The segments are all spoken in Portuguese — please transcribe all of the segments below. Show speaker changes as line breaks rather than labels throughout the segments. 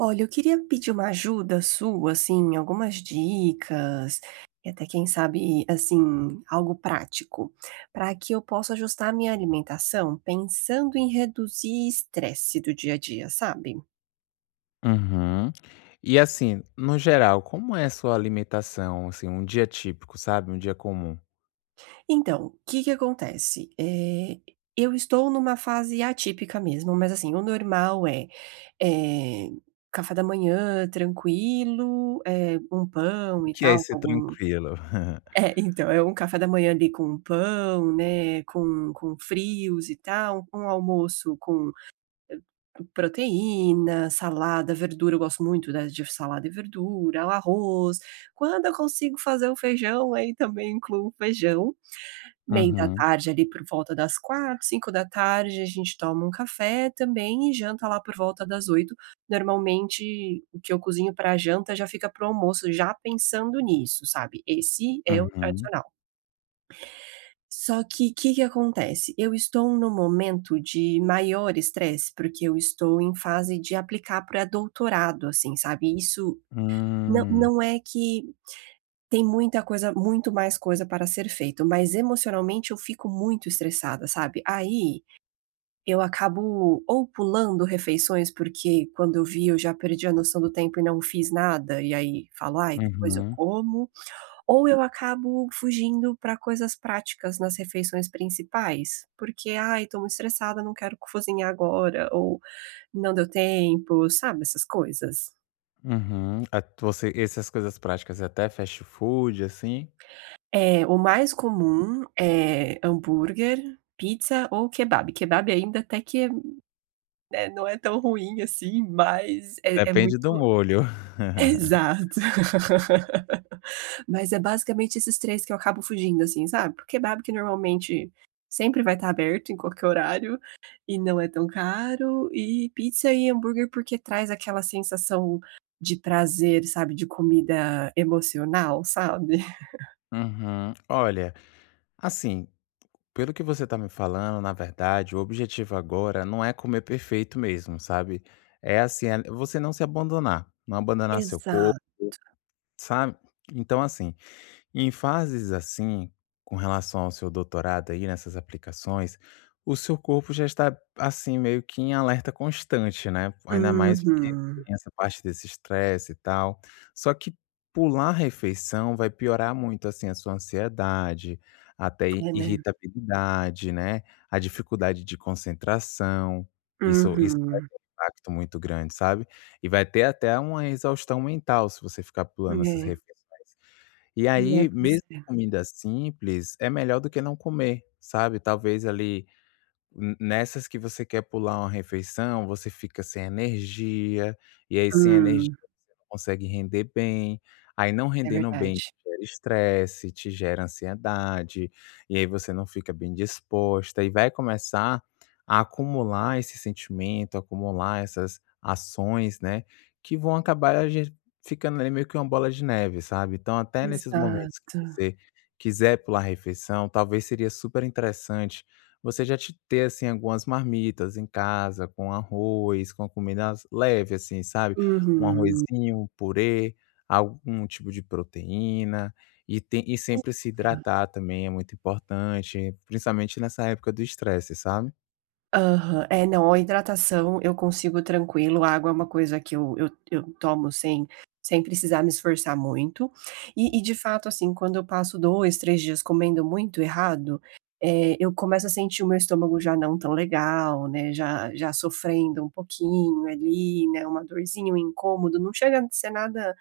Olha, eu queria pedir uma ajuda sua, assim, algumas dicas, e até quem sabe, assim, algo prático, para que eu possa ajustar a minha alimentação pensando em reduzir estresse do dia a dia, sabe?
Uhum. E assim, no geral, como é a sua alimentação, assim, um dia típico, sabe, um dia comum?
Então, o que que acontece? Eu estou numa fase atípica mesmo, mas assim, o normal é, eh, café da manhã tranquilo, um pão
O
e
que é
tal, com
esse
algum
tranquilo?
É, então, é um café da manhã ali com pão, né, com frios e tal, um almoço com proteína, salada, verdura, eu gosto muito, né, de salada e verdura, o arroz. Quando eu consigo fazer o feijão, aí também incluo o feijão. Meio da
Uhum,
tarde ali por volta das 4, 5 da tarde a gente toma um café também e janta lá por volta das 8. Normalmente o que eu cozinho para janta já fica para almoço, já pensando nisso, sabe, esse é o
uhum.
tradicional. Só que o que que acontece? Eu estou no momento de maior estresse, porque eu estou em fase de aplicar para doutorado, assim, sabe, isso não
Hum,
não é que tem muita coisa muito mais coisa para ser feito, mas emocionalmente eu fico muito estressada, sabe. Aí, eu acabo ou pulando refeições, porque quando eu vi eu já perdi a noção do tempo e não fiz nada, e aí falo: "Ai, depois eu
uhum,
como". Ou eu acabo fugindo para coisas práticas nas refeições principais, porque: "Ai, tô muito estressada, não quero cozinhar agora", ou "Não deu tempo", sabe, essas coisas.
uhum. A você essas coisas práticas, é até fast food, assim?
É, o mais comum é hambúrguer, pizza ou kebab. Kebab ainda até que, né, não é tão ruim assim, mas é
Depende do
muito
molho.
exato. Mas é basicamente esses 3 que eu acabo fugindo, assim, sabe. Porque kebab que normalmente sempre vai estar aberto em qualquer horário e não é tão caro, e pizza e hambúrguer porque traz aquela sensação de prazer, sabe, de comida emocional, sabe.
Uhum. Olha, assim, pelo que você tá me falando, na verdade, o objetivo agora não é comer perfeito mesmo, sabe. É assim, é você não se abandonar, não abandonar seu corpo.
Exato.
Sabe? Então, assim, e em fases assim, com relação ao seu doutorado aí nessas aplicações, o seu corpo já está, assim, meio que em alerta constante, né, ainda mais porque
Uhum.
tem essa parte desse estresse e tal. Só que pular a refeição vai piorar muito, assim, a sua ansiedade, até i
É, né.
irritabilidade, né, a dificuldade de concentração, isso vai
Uhum.
ter um impacto muito grande, sabe. E vai ter até uma exaustão mental se você ficar pulando essas
É.
refeições. E
É,
aí,
pois
mesmo
é.
comida simples, é melhor do que não comer, sabe. Talvez ali, n nessas que você quer pular uma refeição, você fica sem energia, e aí sem energia
Hum,
não consegue render bem, aí não
é
rendendo bem te
verdade.
gera estresse, te gera ansiedade, e aí você não fica bem disposta e vai começar a acumular esse sentimento, acumular essas ações, né, que vão acabar ge ficando ali meio que uma bola de neve, sabe. Então até nesses momentos que
Exato.
você quiser pular a refeição, talvez seria super interessante você já te ter, assim, algumas marmitas em casa com arroz, com comidas leve, assim, sabe. Um
Uhum.
arrozinho, um purê, algum tipo de proteína e tem e sempre se hidratar também é muito importante, principalmente nessa época do estresse, sabe.
Aham. É, não, a hidratação eu consigo tranquilo, a água é uma coisa que eu tomo sem sem precisar me esforçar muito. E de fato, assim, quando eu passo 2, 3 dias comendo muito errado, eu começo a sentir o meu estômago já não tão legal, né, já já sofrendo um pouquinho ali, né, uma dorzinha, um incômodo, não chega a ser nada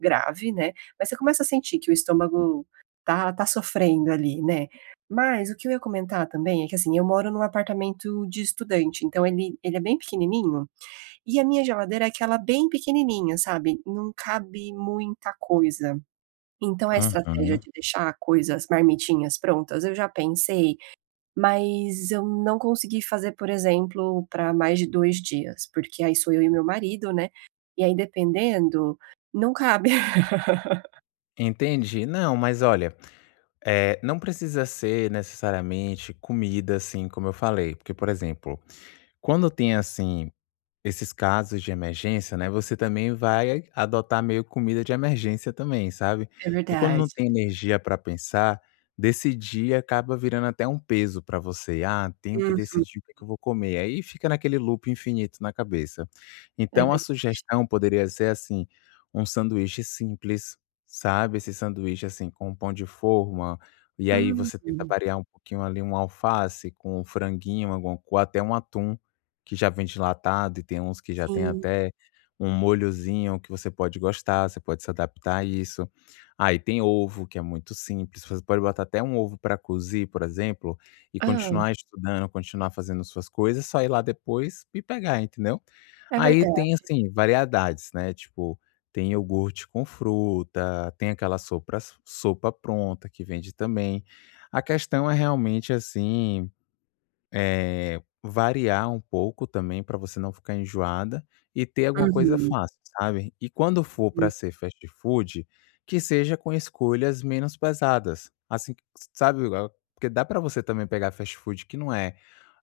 grave, né, mas você começa a sentir que o estômago tá tá sofrendo ali, né. Mas o que eu ia comentar também é que, assim, eu moro num apartamento de estudante, então ele é bem pequenininho, e a minha geladeira é aquela bem pequenininha, sabe, não cabe muita coisa. Então a estratégia
Aham.
de deixar coisas, marmitinhas prontas, eu já pensei, mas eu não consegui fazer, por exemplo, para mais de 2 dias, porque aí sou eu e meu marido, né, e aí dependendo, não cabe.
Entendi. Não, mas olha, não precisa ser necessariamente comida, assim, como eu falei, porque, por exemplo, quando tem assim esses casos de emergência, né, você também vai adotar meio comida de emergência também, sabe.
É
Porque quando
verdade.
não tem energia para pensar, decidir acaba virando até um peso para você. "Ah, tenho que
Uhum.
decidir o que é que eu vou comer", aí fica naquele loop infinito na cabeça.
É
Então a
verdade.
sugestão poderia ser, assim, um sanduíche simples, sabe, esse sanduíche, assim, com pão de forma, e aí
Hum,
você tenta variar um pouquinho ali, um alface com um franguinho, alguma co até um atum que já vem enlatado e tem uns que já tem
sim.
até um molhozinho que você pode gostar, você pode se adaptar a isso. Aí tem ovo, que é muito simples, você pode botar até um ovo para cozer, por exemplo, e
Ah,
continuar estudando, continuar fazendo suas coisas, só ir lá depois e pegar, entendeu.
é
Aí
verdade.
tem, assim, variedades, né, tipo, tem iogurte com fruta, tem aquela sopa pronta que vende também. A questão é realmente, assim, variar um pouco também para você não ficar enjoada e ter alguma coisa
Uhum,
fácil, sabe. E quando for
uhum.
para ser fast food, que seja com escolhas menos pesadas, assim, sabe. Ah, porque dá para você também pegar fast food que não é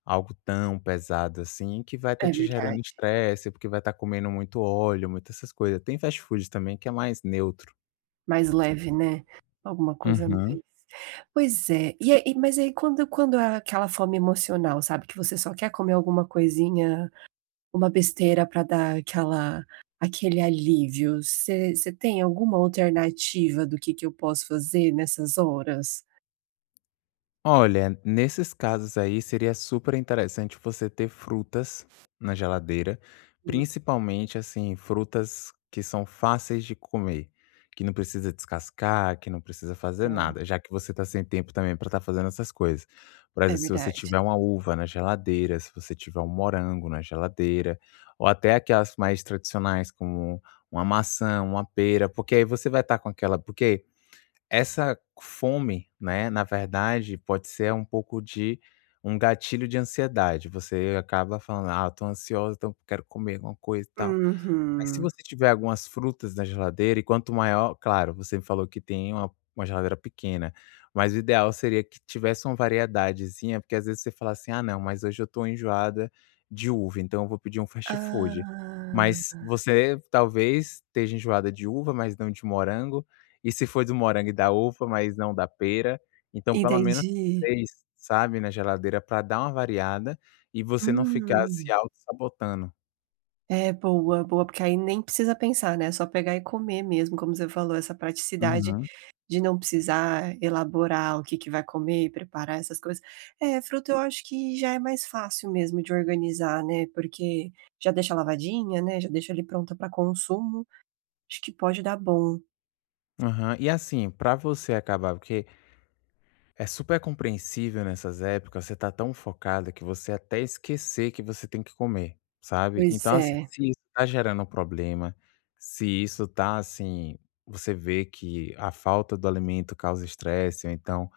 algo tão pesado assim, que vai estar
É
te gerando
verdade.
estresse, porque vai estar comendo muito óleo, muitas essas coisas. Tem fast food também que é mais neutro.
Mais leve, né, alguma coisa mais
Uhum.
pois é, e aí mas aí quando quando é aquela fome emocional, sabe, que você só quer comer alguma coisinha, uma besteira pra dar aquela aquele alívio, você tem alguma alternativa do que eu posso fazer nessas horas?
Olha, nesses casos aí seria super interessante você ter frutas na geladeira,
Hum,
principalmente assim, frutas que são fáceis de comer, que não precisa descascar, que não precisa fazer
tá.
nada, já que você está sem tempo também para estar fazendo essas coisas. Por
É
exemplo, se você
verdade.
tiver uma uva na geladeira, se você tiver um morango na geladeira, ou até aquelas mais tradicionais como uma maçã, uma pera, porque aí você vai estar com aquela, porque essa fome, né, na verdade, pode ser um pouco de um gatilho de ansiedade. Você acaba falando: "Ah, eu tô ansiosa, então quero comer alguma coisa e tal". Mas se
Uhum.
você tiver algumas frutas na geladeira e quanto maior claro, você me falou que tem uma geladeira pequena, mas o ideal seria que tivesse uma variedadezinha, porque às vezes você fala assim: "Ah não, mas hoje eu estou enjoada de uva, então eu vou pedir um fast food".
Ah,
Mas você talvez esteja enjoada de uva, mas não de morango, e se for do morango e da uva, mas não da pera, então pelo menos
entendi.
3, sabe, na geladeira para dar uma variada e você não ficar se
Hum.
sabotando.
É, boa, boa, porque aí nem precisa pensar, né, é só pegar e comer mesmo, como você falou, essa praticidade
Uhum.
de não precisar elaborar o que que vai comer preparar essas coisas. É, fruta eu acho que já é mais fácil mesmo de organizar, né, porque já deixa lavadinha, né, já deixa ali pronta para consumo, acho que pode dar bom.
Aham. E assim, pra você acabar porque é super compreensível nessas épocas, você tá tão focada que você até esquecer que você tem que comer, sabe.
Pois
Então assim,
é.
se isso tá gerando um problema, se isso tá assim, você vê que a falta do alimento causa estresse ou então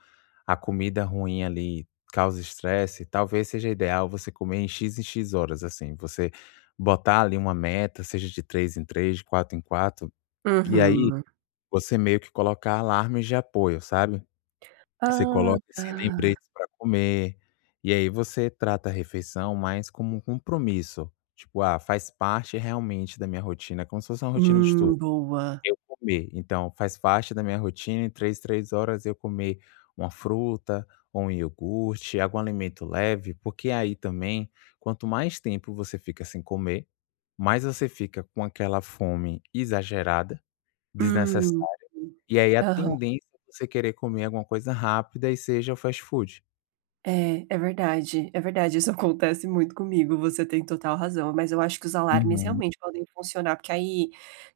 a comida ruim ali causa estresse, talvez seja ideal você comer em "x" horas, assim, você botar ali uma meta, seja de 3 em 3, de 4 em 4, e aí
Uhum.
você meio que colocar alarmes de apoio, sabe. Você
Ah,
coloca, assim,
tá.
lembretes para comer, e aí você trata a refeição mais como um compromisso, tipo: "Ah, faz parte realmente da minha rotina", como se fosse uma rotina de estudo,
Boa.
eu comer, então faz parte da minha rotina em 3, 3 horas eu comer uma fruta ou um iogurte, algum alimento leve, porque aí também, quanto mais tempo você fica sem comer, mais você fica com aquela fome exagerada,
Hum.
desnecessária, e aí a
Aham.
tendência é você querer comer alguma coisa rápida e seja o fast food.
É, é verdade, isso acontece muito comigo, você tem total razão, mas eu acho que os alarmes
Uhum.
realmente podem funcionar, porque aí,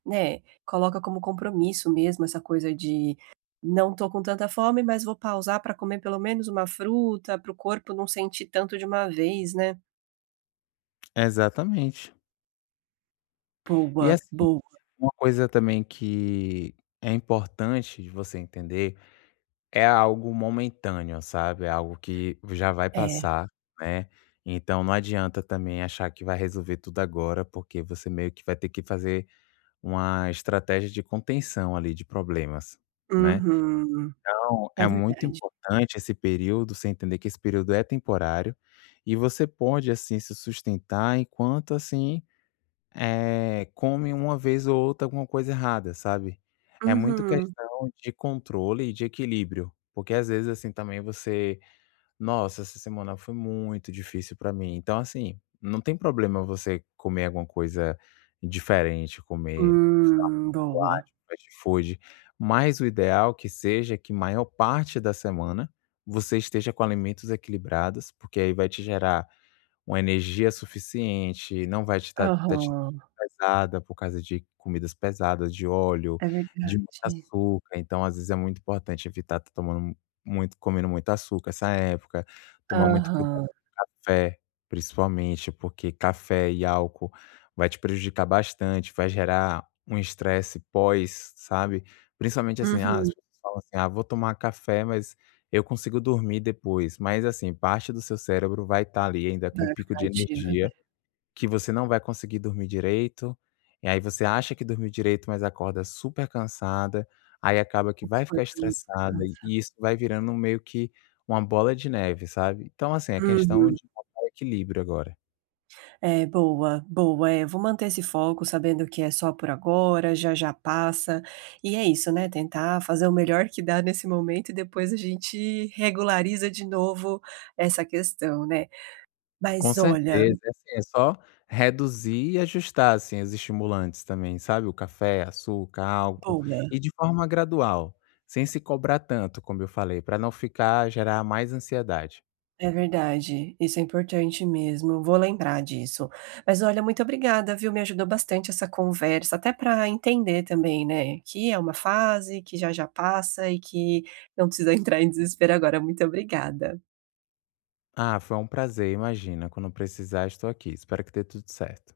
né, coloca como compromisso mesmo essa coisa de não tô com tanta fome, mas vou pausar para comer pelo menos uma fruta, para o corpo não sentir tanto de uma vez, né.
Exatamente. E
Boa,
assim,
boa.
uma coisa também que é importante de você entender, é algo momentâneo, sabe, é algo que já vai
É.
passar, né, então não adianta também achar que vai resolver tudo agora, porque você meio que vai ter que fazer uma estratégia de contenção ali de problemas, né.
Uhum.
Então,
É
é muito
verdade.
importante esse período, você entender que esse período é temporário, e você pode, assim, se sustentar enquanto, assim, come uma vez ou outra alguma coisa errada, sabe. É muito
Uhum.
questão de controle e de equilíbrio, porque às vezes, assim, também você, nossa, essa semana foi muito difícil pra mim. Então, assim, não tem problema você comer alguma coisa diferente, comer, sei lá,
Boa.
chocolate, fast food, mas o ideal que seja que maior parte da semana você esteja com alimentos equilibrados, porque aí vai te gerar uma energia suficiente, não vai te tá te
Aham.
deixando pesada por causa de comidas pesadas, de óleo,
É
de muito
verdade.
açúcar. Então, às vezes, é muito importante evitar estar tomando muito, comendo muito açúcar essa época, tomar muito cuidado
Aham.
com café, principalmente, porque café e álcool vai te prejudicar bastante, vai gerar um estresse pós, sabe. Principalmente assim, ah, as
Uhum.
pessoas falam assim: "Ah, vou tomar café, mas eu consigo dormir depois", mas assim, parte do seu cérebro vai estar ali ainda com
Vai
um pico
ficar
de
ativa.
energia que você não vai conseguir dormir direito, e aí você acha que dormiu direito, mas acorda super cansada, aí acaba que vai
Quando
ficar
não
estressada,
descansa.
e isso vai virando meio que uma bola de neve, sabe. Então, assim, é questão
Uhum.
de encontrar equilíbrio agora.
É, boa, boa. É, vou manter esse foco sabendo que é só por agora, já já passa. E é isso, né, tentar fazer o melhor que dá nesse momento e depois a gente regulariza de novo essa questão, né.
Com
Mas olha
certeza, é assim, é só reduzir e ajustar, assim, os estimulantes também, sabe, o café, açúcar, álcool,
boa.
e de forma gradual, sem se cobrar tanto, como eu falei, para não ficar gerar mais ansiedade.
É verdade, isso é importante mesmo, vou lembrar disso. Mas olha, muito obrigada, viu, me ajudou bastante essa conversa, até para entender também, né, que é uma fase, que já já passa e que não precisa entrar em desespero agora. Muito obrigada.
Ah, foi um prazer, imagina. Quando precisar, estou aqui. Espero que dê tudo certo.